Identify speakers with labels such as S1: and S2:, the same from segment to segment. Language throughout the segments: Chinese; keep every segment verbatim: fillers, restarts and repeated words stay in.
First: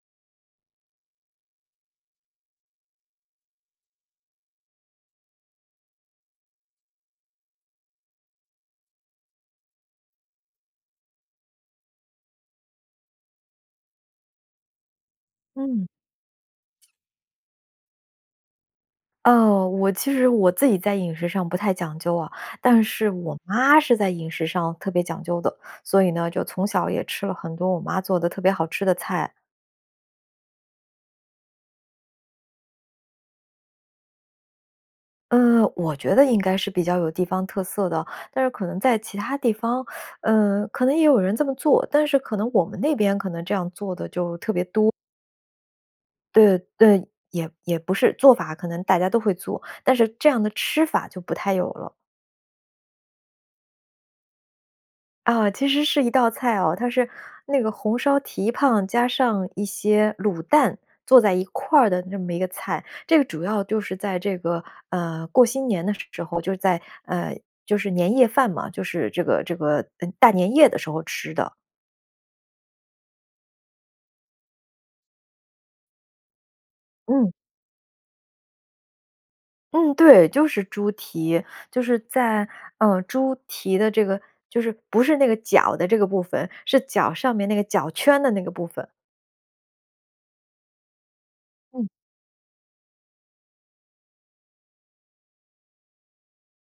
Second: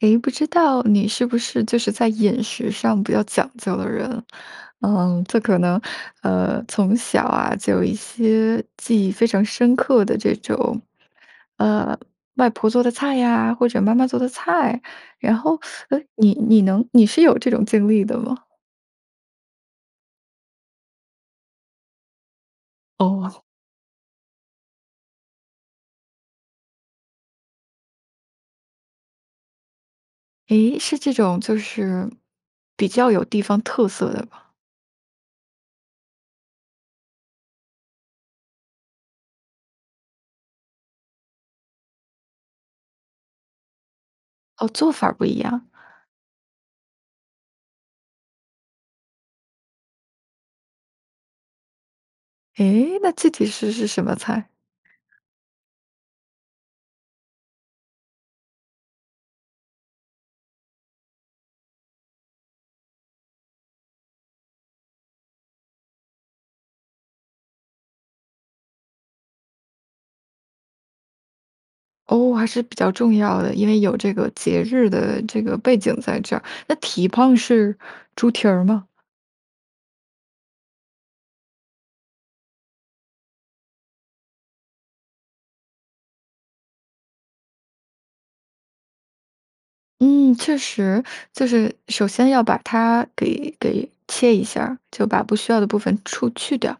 S1: 诶，不知道你是不是就是在饮食上比较讲究的人？嗯，这可能呃，从小啊，就有一些记忆非常深刻的这种，呃，外婆做的菜啊，或者妈妈做的菜，然后
S2: 嗯。
S1: 呃，你你能你是有这种经历的吗？
S2: 哦，我其实我自己在饮食上不太讲究啊，但是我
S1: 哦。
S2: 妈是在饮食上特别讲究的。所以呢，就从小也吃了很多我妈做的特别好吃的菜。
S1: 诶？是这种，就是比较有地方特色的吧？
S2: 呃，我觉得应该是比较有地方特色的，但是可能在其他地方，呃，可能也有人这么做，但是可能我们那边可能这样做的就特别
S1: 哦，
S2: 多。
S1: 做法儿不一样。
S2: 对，对，也也不是，做法可能大家都会做，但是这样的吃法就不太有了。
S1: 诶？那具体是是什么菜？
S2: 啊，其实是一道菜哦，它是那个红烧蹄髈加上一些卤蛋，做在一块儿的那么一个菜。这个主要就是在这个，呃，过新年的时候，就是在呃，就是年夜饭嘛，就是这个这个呃，大年夜的时候吃的。
S1: 哦，还是比较重要的。因为有这个节日的这个背景在这儿，那蹄
S2: 嗯。
S1: 膀是猪蹄儿吗？
S2: 嗯，对。就是猪蹄，就是在呃，猪蹄的这个就是不是那个脚的这个部分，是脚上面那个脚圈的那个部分。
S1: 嗯，确实。就是
S2: 嗯。
S1: 首先要把它给给切一下儿，就把不需要的部分出去掉，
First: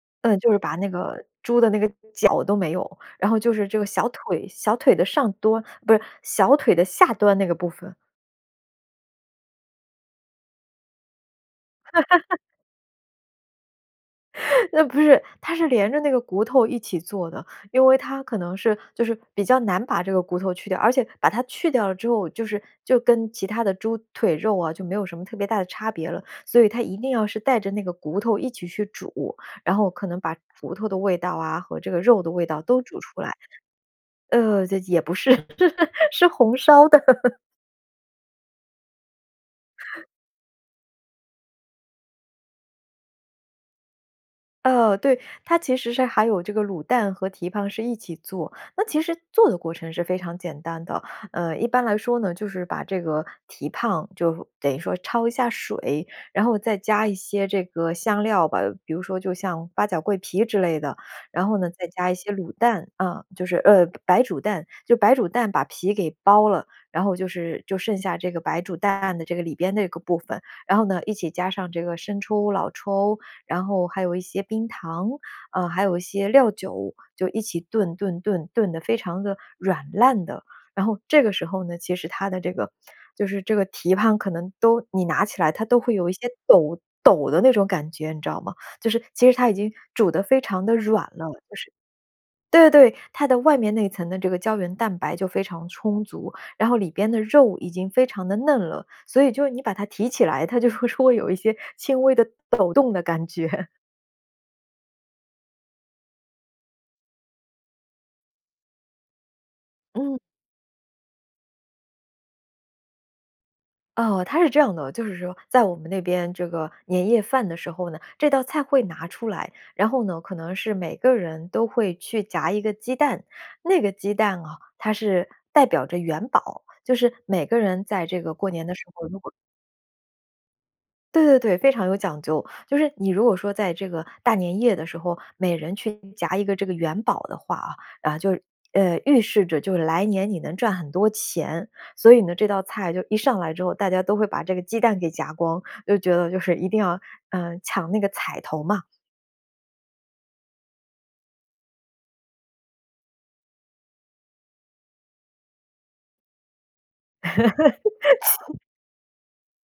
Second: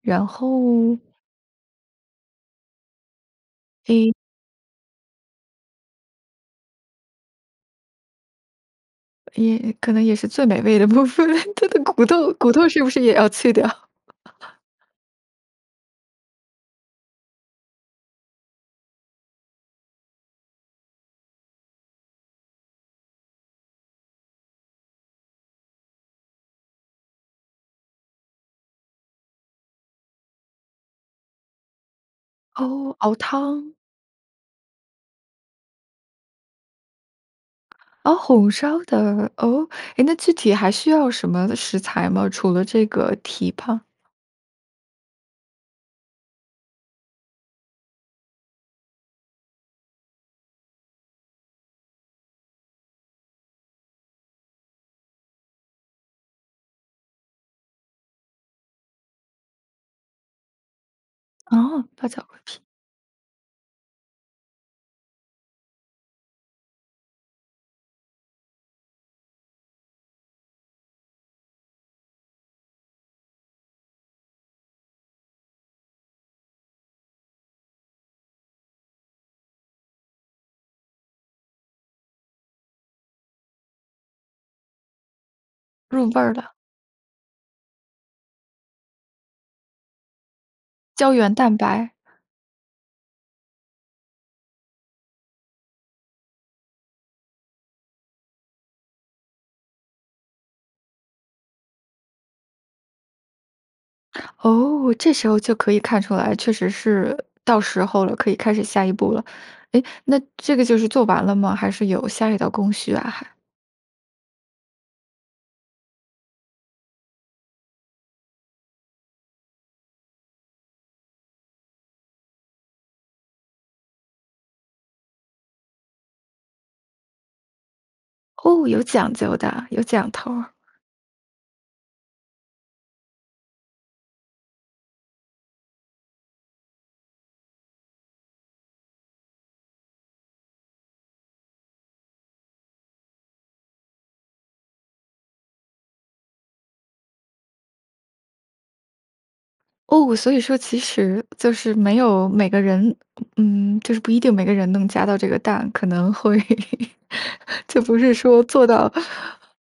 S1: 然
S2: 嗯，
S1: 后
S2: 就是把那个猪的那个脚都没有，然后就是这个小
S1: 诶。
S2: 腿小腿的上端不是，小腿的下端那个部分。
S1: 也可能也是最美味的部分，它的骨头 骨头是不是也要去掉？
S2: 那不是，它是连着那个骨头一起做的。因为它可能是就是比较难把这个骨头去掉，而且把它去掉了之后，就是就跟其它的猪腿肉啊就没有什么特别大的差别了。所以它一定要是带着那个骨头一起去煮，然后可能把骨头的味道啊，和这个肉的味道都
S1: 哦，
S2: 煮
S1: 熬
S2: 出来
S1: 汤。
S2: 呃，也也不是，是红烧的。
S1: 哦，红烧的，哦？诶，那具体还需要什么食材吗？除了这个蹄膀。
S2: 呃，对。它其实是还有这个卤蛋和蹄膀是一起做，那其实做的过程是非常简单的。呃，一般来说呢，就是把这个蹄膀就等于说焯一下水，然后再加一些这个香料吧，比如说就像八角、桂皮之类的。然后呢，再
S1: 哦，八
S2: 加一
S1: 角、
S2: 些
S1: 桂
S2: 卤
S1: 皮。
S2: 蛋，啊，就是呃，白煮蛋，就白煮蛋把皮给剥了，然后就是就剩下这个白煮蛋的这个里边的部分，然后呢，一起加上这个生抽、老抽，然后还有一些冰糖，啊，还有一些料酒，就一起炖炖炖，炖得非常地软烂的。然后这个时候呢，其实它的这个就是这个蹄膀可能都你拿起来它都会
S1: 入
S2: 有一
S1: 味
S2: 些
S1: 儿的。
S2: 抖抖的那种感觉，你知道吗？就是其实它已经煮得非常地软
S1: 胶
S2: 了
S1: 原
S2: 就
S1: 蛋
S2: 是
S1: 白。
S2: 对对，它的外面那层的这个胶原蛋白就非常充足，然后里边的肉已经非常地嫩了，所以就你把它提起来，它就会说会有一些轻微的抖动的感觉。
S1: 哦，这时候就可以看出来，确实是到时候了，可以开始下一步了。诶，
S2: 嗯。
S1: 那这个就是做完了吗？还是有下一道工序啊还？
S2: 哦，它是这样的，就是说，在我们那边这个年夜饭的时候呢，这道菜会拿出来，然后呢，可能是每个人都会去夹一个鸡蛋。那个鸡蛋哦，它是代表着元宝，就是每个人在这个过年
S1: 哦，
S2: 的时
S1: 有
S2: 候，
S1: 讲
S2: 如果
S1: 究的，有讲头儿。
S2: 对对对，非常有讲究。就是你如果说在这个大年夜的时候，每人去夹一个这个元宝的话啊，然后就呃，预示着就来年你能赚很多钱。所以呢，这道菜就一上来之后，大家都会把这个鸡蛋给夹光，都觉得就是一定要，呃，抢那个彩头嘛。
S1: 哦，所以说其实就是没有每个人嗯，就是不一定每个人能夹到这个蛋，可能会 就不是说 做到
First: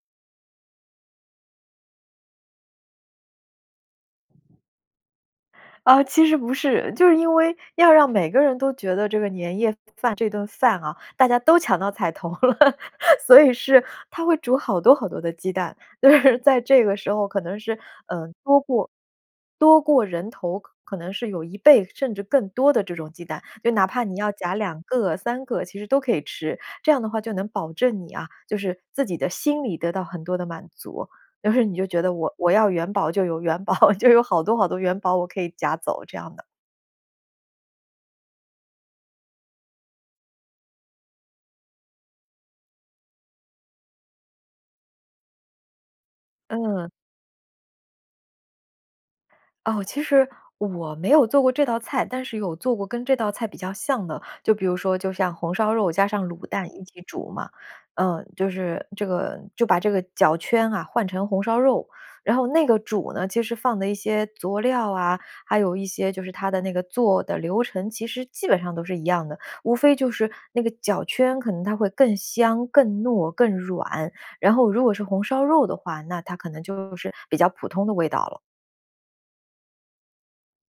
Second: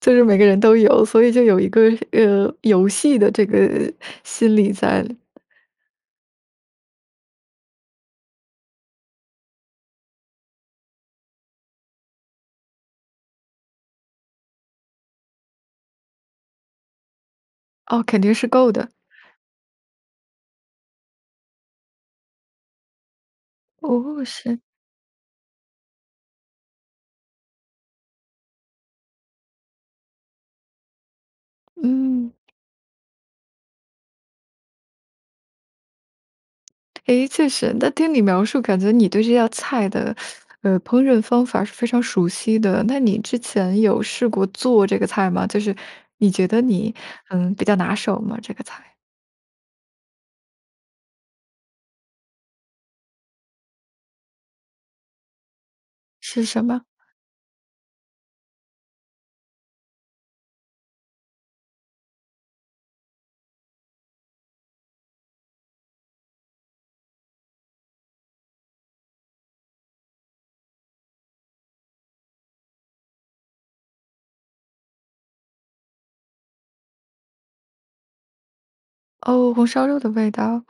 S1: 就是每个人都有，所以就有一个，呃，游戏的这个心理在。
S2: 呃，其实不是，就是因为要让每个人都觉得这个年夜饭这顿饭啊，大家都抢到彩头了，所以是他会煮好多好多的鸡蛋。就是在这个时候可能是，
S1: 哦，肯
S2: 呃，
S1: 定是
S2: 多
S1: 够的。
S2: 过多过人头，可可能是有一倍甚至更多的这种鸡蛋，就哪怕你
S1: 哦，
S2: 要夹
S1: 是。
S2: 两个、三个，其实都可以吃。这样的话，就能保证你啊，就是自己的心里得到很多的满足，就是你就觉得
S1: 嗯。
S2: 我我要元宝就有元宝，就有好多好多元宝我可以夹走这样的。
S1: 哎，确实，那听你描述，感觉你对这道菜的，呃，烹饪方法儿是非常熟悉的。那你之前有试过做这个菜吗？就是你觉得
S2: 嗯。
S1: 你，嗯，比较拿手吗，这个菜？
S2: 哦，其实我没有做过这道菜，但是有做过跟这道菜比较像的。就比如说，就像红烧肉加上
S1: 是
S2: 卤
S1: 什
S2: 蛋一
S1: 么？
S2: 起煮嘛。呃，就是这个就把这个脚圈啊，换成红烧肉，然后那个煮呢，其实放的一些佐料啊，还有一些就是它的那个做的流程，其实基本上都是一样的。无非就是那个脚圈可能它会更香、更糯、更软，然后如果是红烧肉的话，那它可能就是比较普通的味道了。
S1: 哦，红烧肉的味道。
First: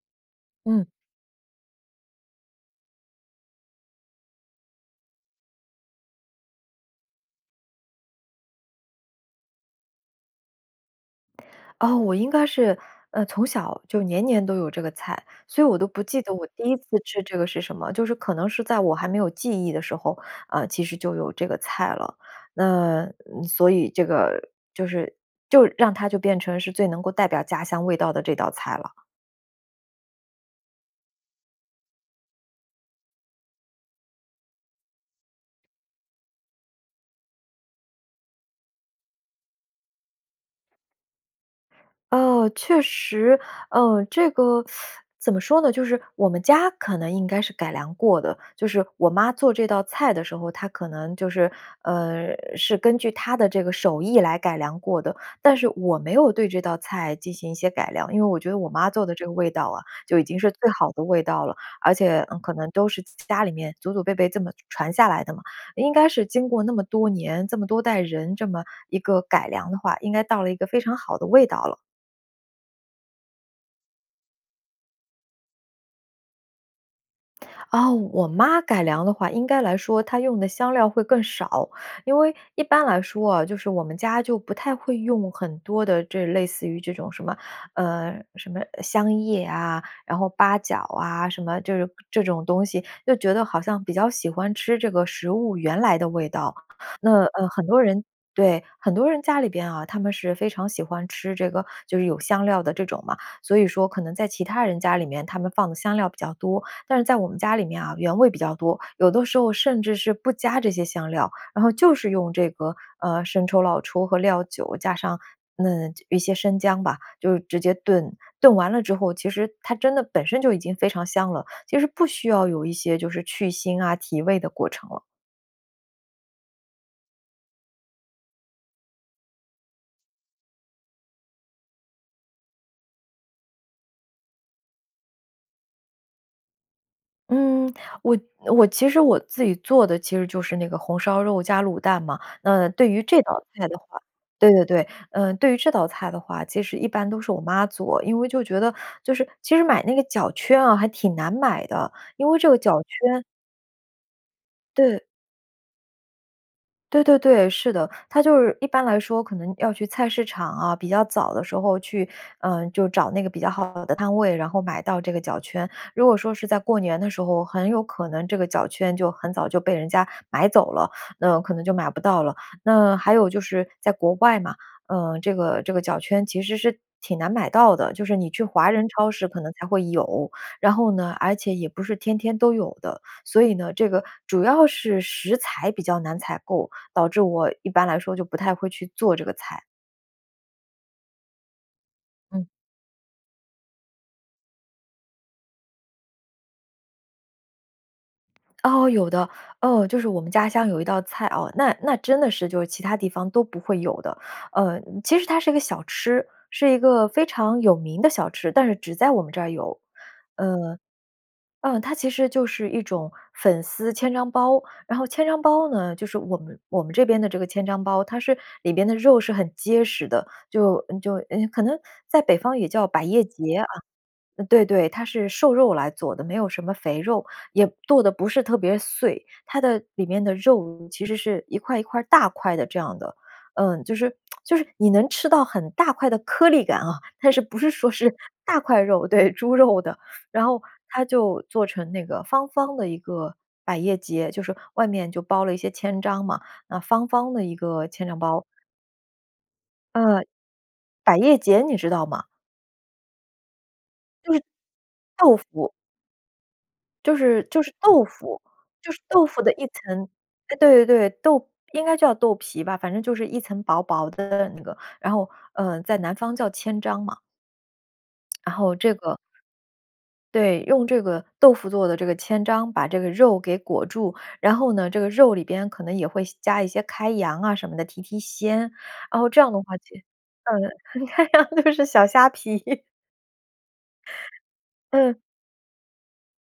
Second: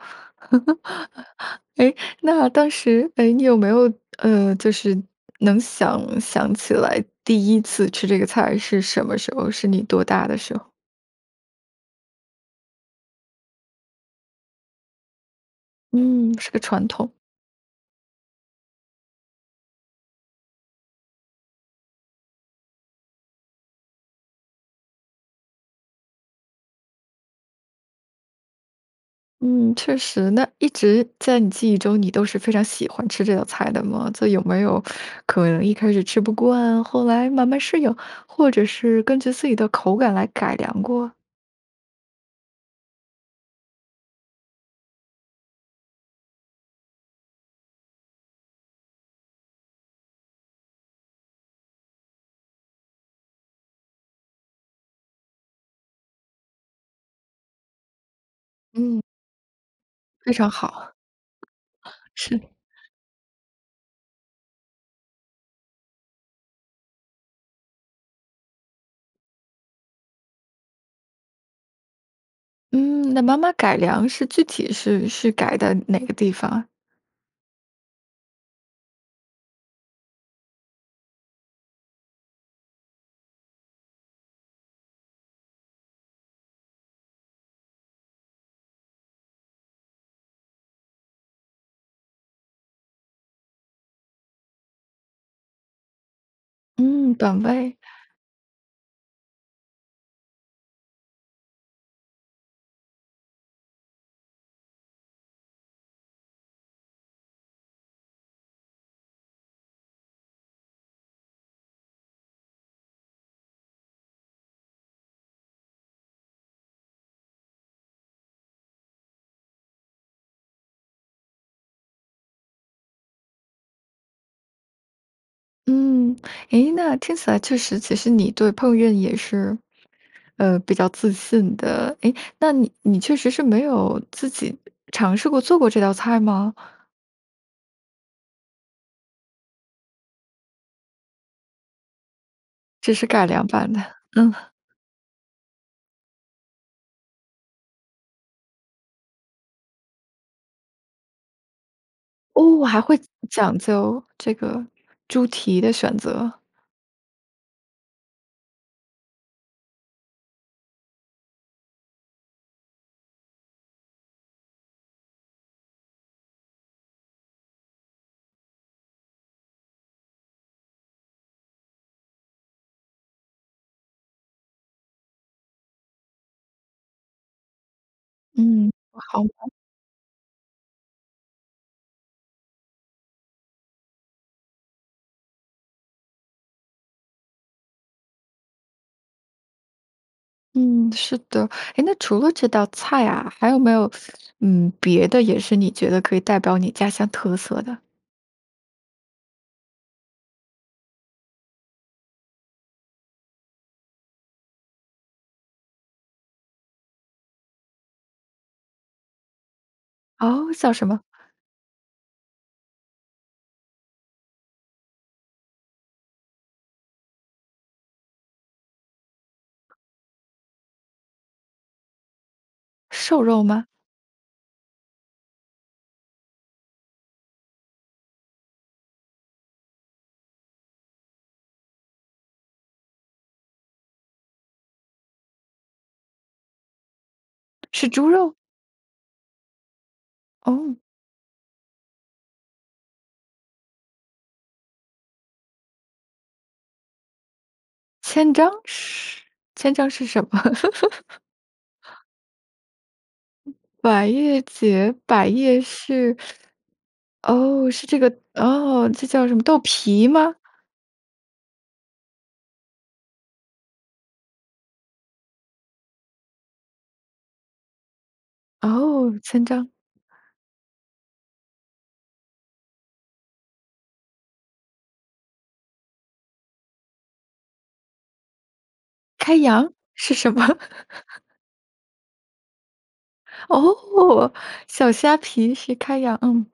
S2: 嗯。
S1: 诶，那当时，诶，你有没有，呃，就是能想想起来第一次吃这个菜是什么时候？是你多大的时候？
S2: 啊，我应该是，呃，从小，就年年都有这个菜，所以我都不记得
S1: 嗯，
S2: 我
S1: 是个
S2: 第一次
S1: 传统。
S2: 吃这个是什么。就是可能是在我还没有记忆的时候，呃，其实就有这个菜了。呃，所以这个就是就让它就变成是最能够代表家乡味道的这道菜了。
S1: 嗯，确实。那一直在你记忆中，你都是非常喜欢吃这道菜的吗？就有没有 可能一开始吃不惯，后来慢慢适应，或者是根据自己的口感来改良过？
S2: 哦，确实。呃，这个 怎么说呢？就是我们家可能应该是改良过的，就是我妈做这道菜的时候，她可能就是，呃，是根据她的这个手艺来改良过的。但是我没有对这道菜进行一些改良，因为我觉得我妈
S1: 嗯。
S2: 做的这个味道啊，就已
S1: 非
S2: 经
S1: 常
S2: 是最好
S1: 好。
S2: 的味道了。而且，呃，
S1: 是。
S2: 可能都是家里面祖祖辈辈这么传下来的嘛，应该是经过那么多年，这么多代人这么一个改良的话，应该到了一个非常好的味道了。
S1: 嗯，那妈妈改良是具体是是改在哪个地方？
S2: 哦，我妈改良的话，应该来说她用的香料会更少。因为一般来说哦，就是我们家就不太会用很多的这类似于这种什么，呃，什么香叶啊，然后八角啊，什么这种这种东西，就觉得好像比较喜欢吃这个食物原来的味道。
S1: 嗯，
S2: 那，
S1: 短
S2: 呃，很
S1: 味。
S2: 多人对，很多人家里边啊，他们是非常喜欢吃这个就是有香料的这种嘛，所以说可能在其他人家里面，他们放的香料比较多。但是在我们家里面啊，原味比较多，有的时候甚至是不加这些香料，然后就是用这个，呃，生抽、老抽和料酒加上，嗯，一些生姜吧，就直接炖。炖完了之后，其实它真的本身就已经非常香了，其实不需要有一些就是去腥啊、提味的过程了。
S1: 嗯，诶，那听起来确实其实你对烹饪也是，呃，比较自信的，诶，那你你确实是没有自己尝试过做过这道菜吗？
S2: 嗯，我我其实我自己做的其实就是那个红烧肉加卤蛋嘛。那对
S1: 这
S2: 于
S1: 是
S2: 这
S1: 改
S2: 道
S1: 良
S2: 菜
S1: 版
S2: 的
S1: 的，
S2: 话
S1: 嗯。
S2: 对对对，呃，对于这道菜的话，其实一般都是我妈做。因为就觉得就是其实买那个脚圈啊，还挺难买的，因为这个
S1: 哦，
S2: 脚
S1: 还会
S2: 圈
S1: 讲究这个
S2: 对。
S1: 猪蹄的选择。
S2: 对对对，是的。它就是一般来说可能要去菜市场啊，比较早的时候去，呃，就找那个比较好的摊位，然后买到这个脚圈。如果说是在过年的时候，很有可能这个脚圈就很早就被人家买走了，那可能就买不到了。那还有，就是在国外嘛，呃，这个这个脚圈其实是挺难买到的。就是你去华
S1: 嗯，
S2: 人超
S1: 好。
S2: 市可能才会有，然后呢，而且也不是天天都有的。所以呢，这个主要是食材比较难采购，导致我一般来说就不太会去做这个菜。
S1: 嗯，是的，诶，那除了这
S2: 嗯。
S1: 道菜啊，还有没有，嗯，别的也是你觉得可以代表你家乡特色的？
S2: 哦，有的。哦，就是我们家乡有一道菜哦，那那真的是就是其它地方都不会有的。呃，其实它是一个小吃，是一个非常有名的小吃，但是只在我们这儿有。
S1: 哦？叫
S2: 呃
S1: 什么？
S2: 嗯，它其实就是一种粉丝千张包。然后千张包呢，就是我们我们这边的这个千张包，它是里边的肉是很结实的，就就，呃，可能在北方也叫百
S1: 瘦
S2: 叶
S1: 肉
S2: 节
S1: 吗？
S2: 啊。对对，它是瘦肉来做的，没有什么肥肉，也剁得不是特别碎，它的里面的肉其实是一块一块大块的这样的。呃，就是 就是你能吃到很大块的颗粒感啊，但是不是
S1: 是
S2: 说
S1: 猪
S2: 是
S1: 肉？
S2: 大块肉，对，猪肉的。然后
S1: 哦。
S2: 它就做成那个方方的一个，百叶节，就是外面就包了一些千张嘛，那方方的一个千张
S1: 千
S2: 包。
S1: 张是千张是什
S2: 嗯，
S1: 么？
S2: 百 叶节你知道吗？
S1: 百
S2: 就
S1: 叶
S2: 是
S1: 节？百
S2: 豆
S1: 叶
S2: 腐。
S1: 是，
S2: 就是就
S1: 哦，
S2: 是
S1: 是这
S2: 豆
S1: 个
S2: 腐，
S1: 哦，
S2: 就是
S1: 这
S2: 豆
S1: 叫什
S2: 腐
S1: 么
S2: 的
S1: 豆
S2: 一
S1: 皮
S2: 层。
S1: 吗？
S2: 哎，对对对，豆应该叫豆皮吧，反正就是一层薄薄的那个，然后，呃，在南方叫千张嘛。然后这个
S1: 哦，千张。
S2: 对，用这个豆腐做的这个千张，把这个肉给裹住。然后呢，这个肉里边可能也会些加一些开洋啊什么的，提提鲜，然后
S1: 开
S2: 这样的
S1: 洋，
S2: 话，其
S1: 是什么？
S2: 嗯，开洋就是小虾皮。
S1: 哦，小虾
S2: 嗯。
S1: 皮是开洋，嗯。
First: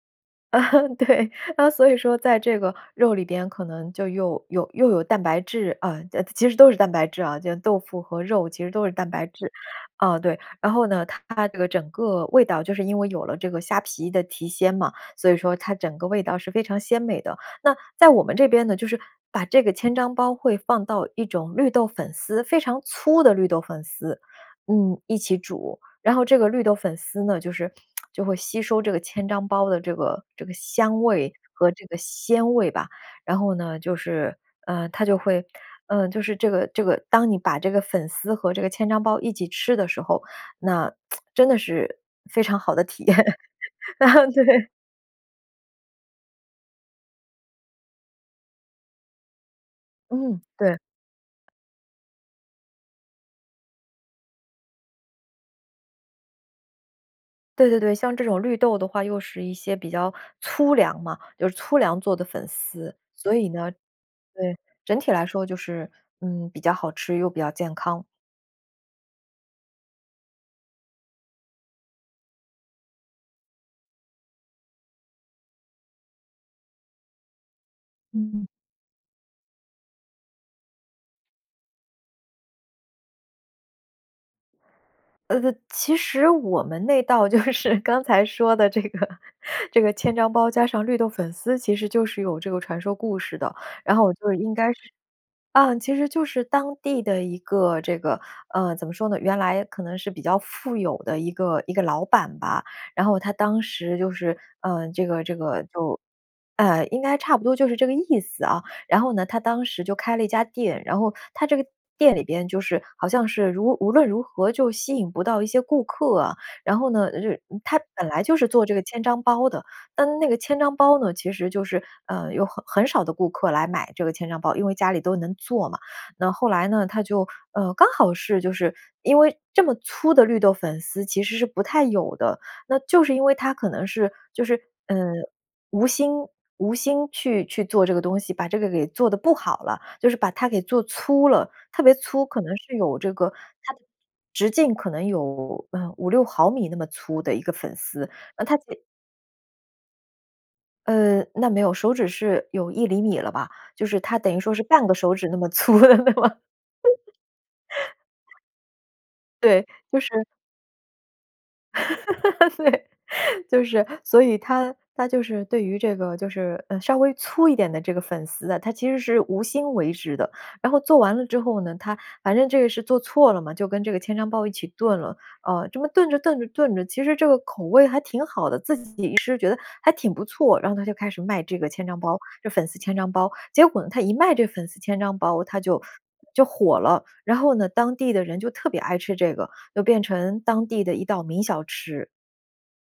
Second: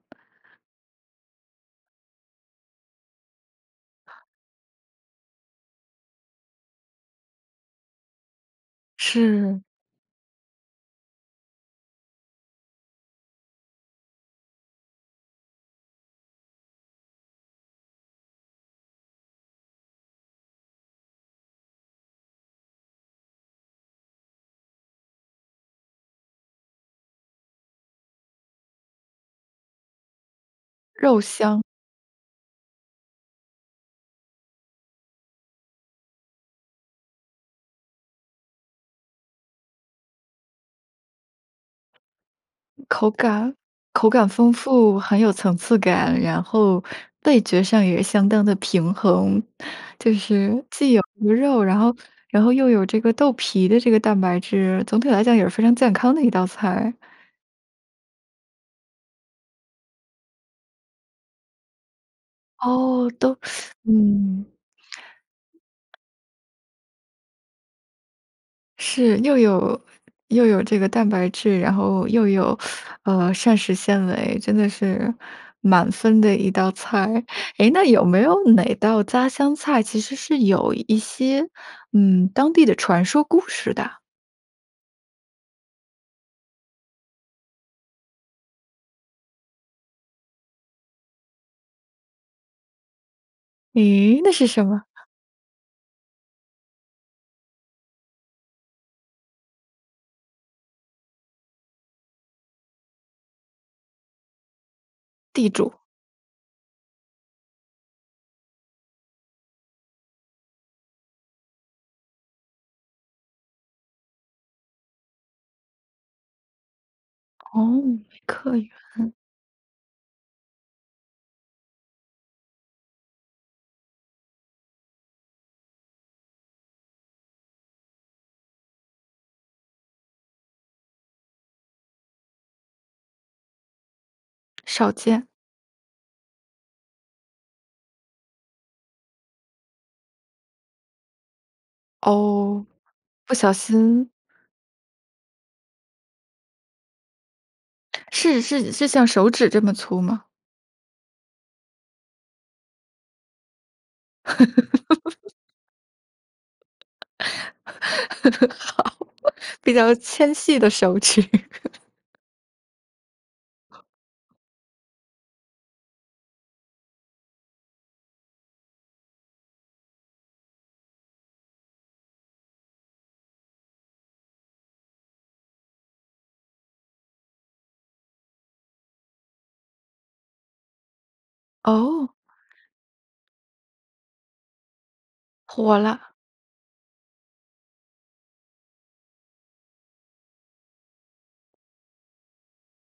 S2: 对，啊，所以说在这个肉里边可能就又有又有蛋白质，啊其其实都是蛋白质啊，就豆腐和肉其实都是蛋白质。
S1: 是。
S2: 啊，对，然后呢，它这个整个味道就是因为有了这个虾皮的提鲜嘛，所以说它整个味道是非常鲜美的。那在我们这边呢，就是把这个千张包会放到一种绿豆粉丝非常粗的绿豆粉丝，嗯，一起煮。然后这个绿豆粉丝呢，就是 就会吸收这个千张包的这个这个香
S1: 肉
S2: 味
S1: 香。
S2: 和这个鲜味吧。然后呢，就是，呃，它就会呃，就是这个这个当你把这个粉丝和这个千张包一起吃的时候，那 真的是非常好的体
S1: 口
S2: 验。啊，
S1: 感口感丰
S2: 对。
S1: 富，很有层次感，然后味觉上也相当地平衡。就
S2: 嗯，
S1: 是
S2: 对。
S1: 既有鱼肉，然后然后又有这个豆皮的这个蛋白质，总体来讲，也是非常健康的一道菜。
S2: 对对对，像这种绿豆的话，又是一些比较粗粮嘛。就是粗粮做的粉丝，
S1: 哦，
S2: 所
S1: 都
S2: 以呢
S1: 嗯。
S2: 对，整体来说，就是，嗯，比较好吃又比较健康。
S1: 是，又有又有这个蛋白质，然后又有，呃，膳食纤维，真的是满分的一道菜。诶，那有没有
S2: 嗯。
S1: 哪道家乡菜，其实是有一些，嗯，当地的传说故事的？
S2: 呃呃，其实我们那道就是刚才说的这个这个千张包，加上绿豆粉丝，其实就是有这个传说故事的。然后我
S1: 诶，那
S2: 就
S1: 是
S2: 应
S1: 什
S2: 该是
S1: 么？
S2: 嗯，其实就是当地的一个这个呃，怎么说呢？原来可能是比较富有的一个一个老板吧，然后他当时就是，呃，这个这
S1: 地
S2: 个
S1: 主。
S2: 就呃，应该差不多就是这个意思啊，然后呢，他当时就开了一家店。然后他这个店里边就是好像是如无论如何就吸引不到一些顾客啊。然后呢，就是他
S1: 哦，没
S2: 本来就是
S1: 客
S2: 做这个千
S1: 源。
S2: 张包的，但那个千张包呢，其实就是，呃，有很很少的顾客来买这个千张包，因为家里都能做嘛。那后来呢，他就呃，刚好是就是因为这么粗的绿豆粉丝其实是不太有的，那就是因为他可能是就是，
S1: 少
S2: 呃，
S1: 见。
S2: 无心无心去去做这个东西，把这个给做得不好了，就是把它给做粗了，特别粗，可能
S1: 哦，
S2: 是有这个
S1: 不小
S2: 它的
S1: 心。
S2: 直径可能有，呃，五六毫米那么粗的一个粉丝，
S1: 是
S2: 那他借
S1: 是是像手指这么粗吗？
S2: 呃，那没有，手指是有一厘米了吧，就是他等于说是半个手指 那么粗的嘛。
S1: 好，
S2: 对，
S1: 比较
S2: 就是
S1: 纤细的手指。
S2: 对。就是所以他他就是对于这个就是，呃，稍微粗一点的这个粉丝啊，他其实是无心为之的，然后做完了之后呢，他反正这个是做错了嘛，就跟这个千张包一起炖了，啊，这么炖着炖着炖着，其实这个口味还挺好的，自己一吃觉得还挺不错，然后他就开始卖这个千张
S1: 哦。
S2: 包这粉丝千张包。结果呢，他一卖这个粉丝千张包，他
S1: 火
S2: 就
S1: 啦。
S2: 就火了。然后呢，当地的人就特别爱吃这个，又变成当地的一道名小吃。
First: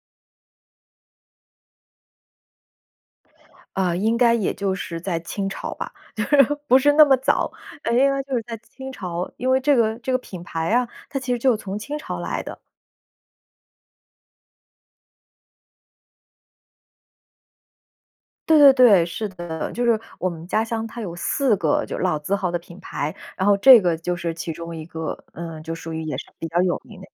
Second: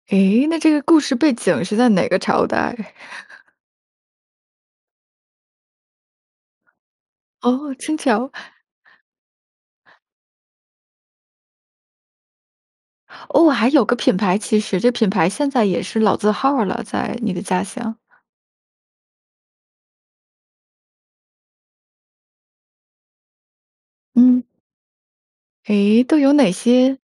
S1: 诶，那这个故事背景是在哪个朝代？
S2: 呃，应该也就是在清朝吧，就是不是那么早，
S1: 哦，清
S2: 应该
S1: 桥。
S2: 就是在清朝，因为这个这个品牌啊，它其实就是从清朝来的。
S1: 哦，还有个品牌，其实这品牌现在也是老字号儿了，在你的家乡。
S2: 对对对，是的，就是我们家乡它有四个就老字号的品牌，然后这个就是
S1: 嗯。
S2: 其中一个，呃，就属于
S1: 诶，
S2: 也
S1: 都
S2: 是
S1: 有
S2: 比
S1: 哪
S2: 较有
S1: 些？
S2: 名的。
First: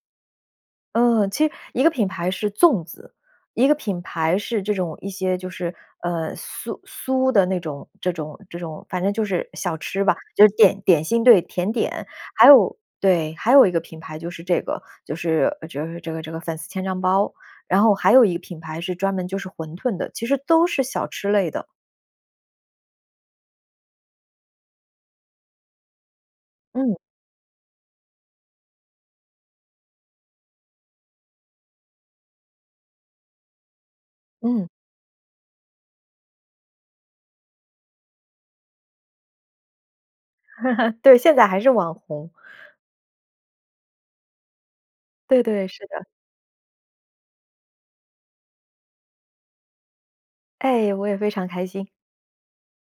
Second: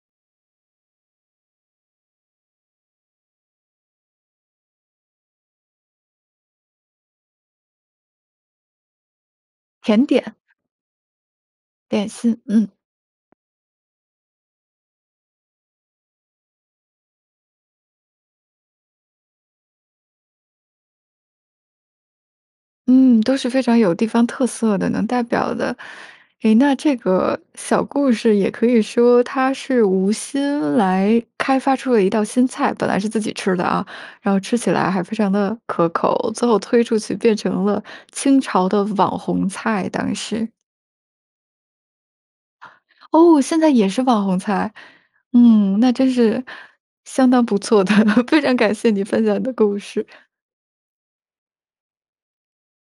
S2: 嗯，其实一个品牌是粽子，一个品牌是这种一些就是，呃，酥酥的那种这种这种，反正就是小吃
S1: 甜
S2: 吧，
S1: 点。
S2: 就是点点心，对，甜点。
S1: 点心，
S2: 还
S1: 嗯。
S2: 有对，还有一个品牌就是这个，就是就是这个这个粉丝千张包。然后还有一个品牌是专门就是馄炖的，其实都是小吃类的。
S1: 嗯，都是非常有地方特色的，能代表的。诶，那
S2: 嗯。
S1: 这个小故事也可以说它是无心来开发出了一道新菜，本来是自己吃的啊，然后吃
S2: 嗯。
S1: 起来还非常地可口，最后推出去变成了清朝的网红菜，当时。
S2: 对，现在还是网红。
S1: 哦，现在也是网红菜。
S2: 对对，
S1: 嗯，
S2: 是
S1: 那
S2: 的。
S1: 真是相当不错的，非常感谢你分享的故事。
S2: 哎，我也非常开心。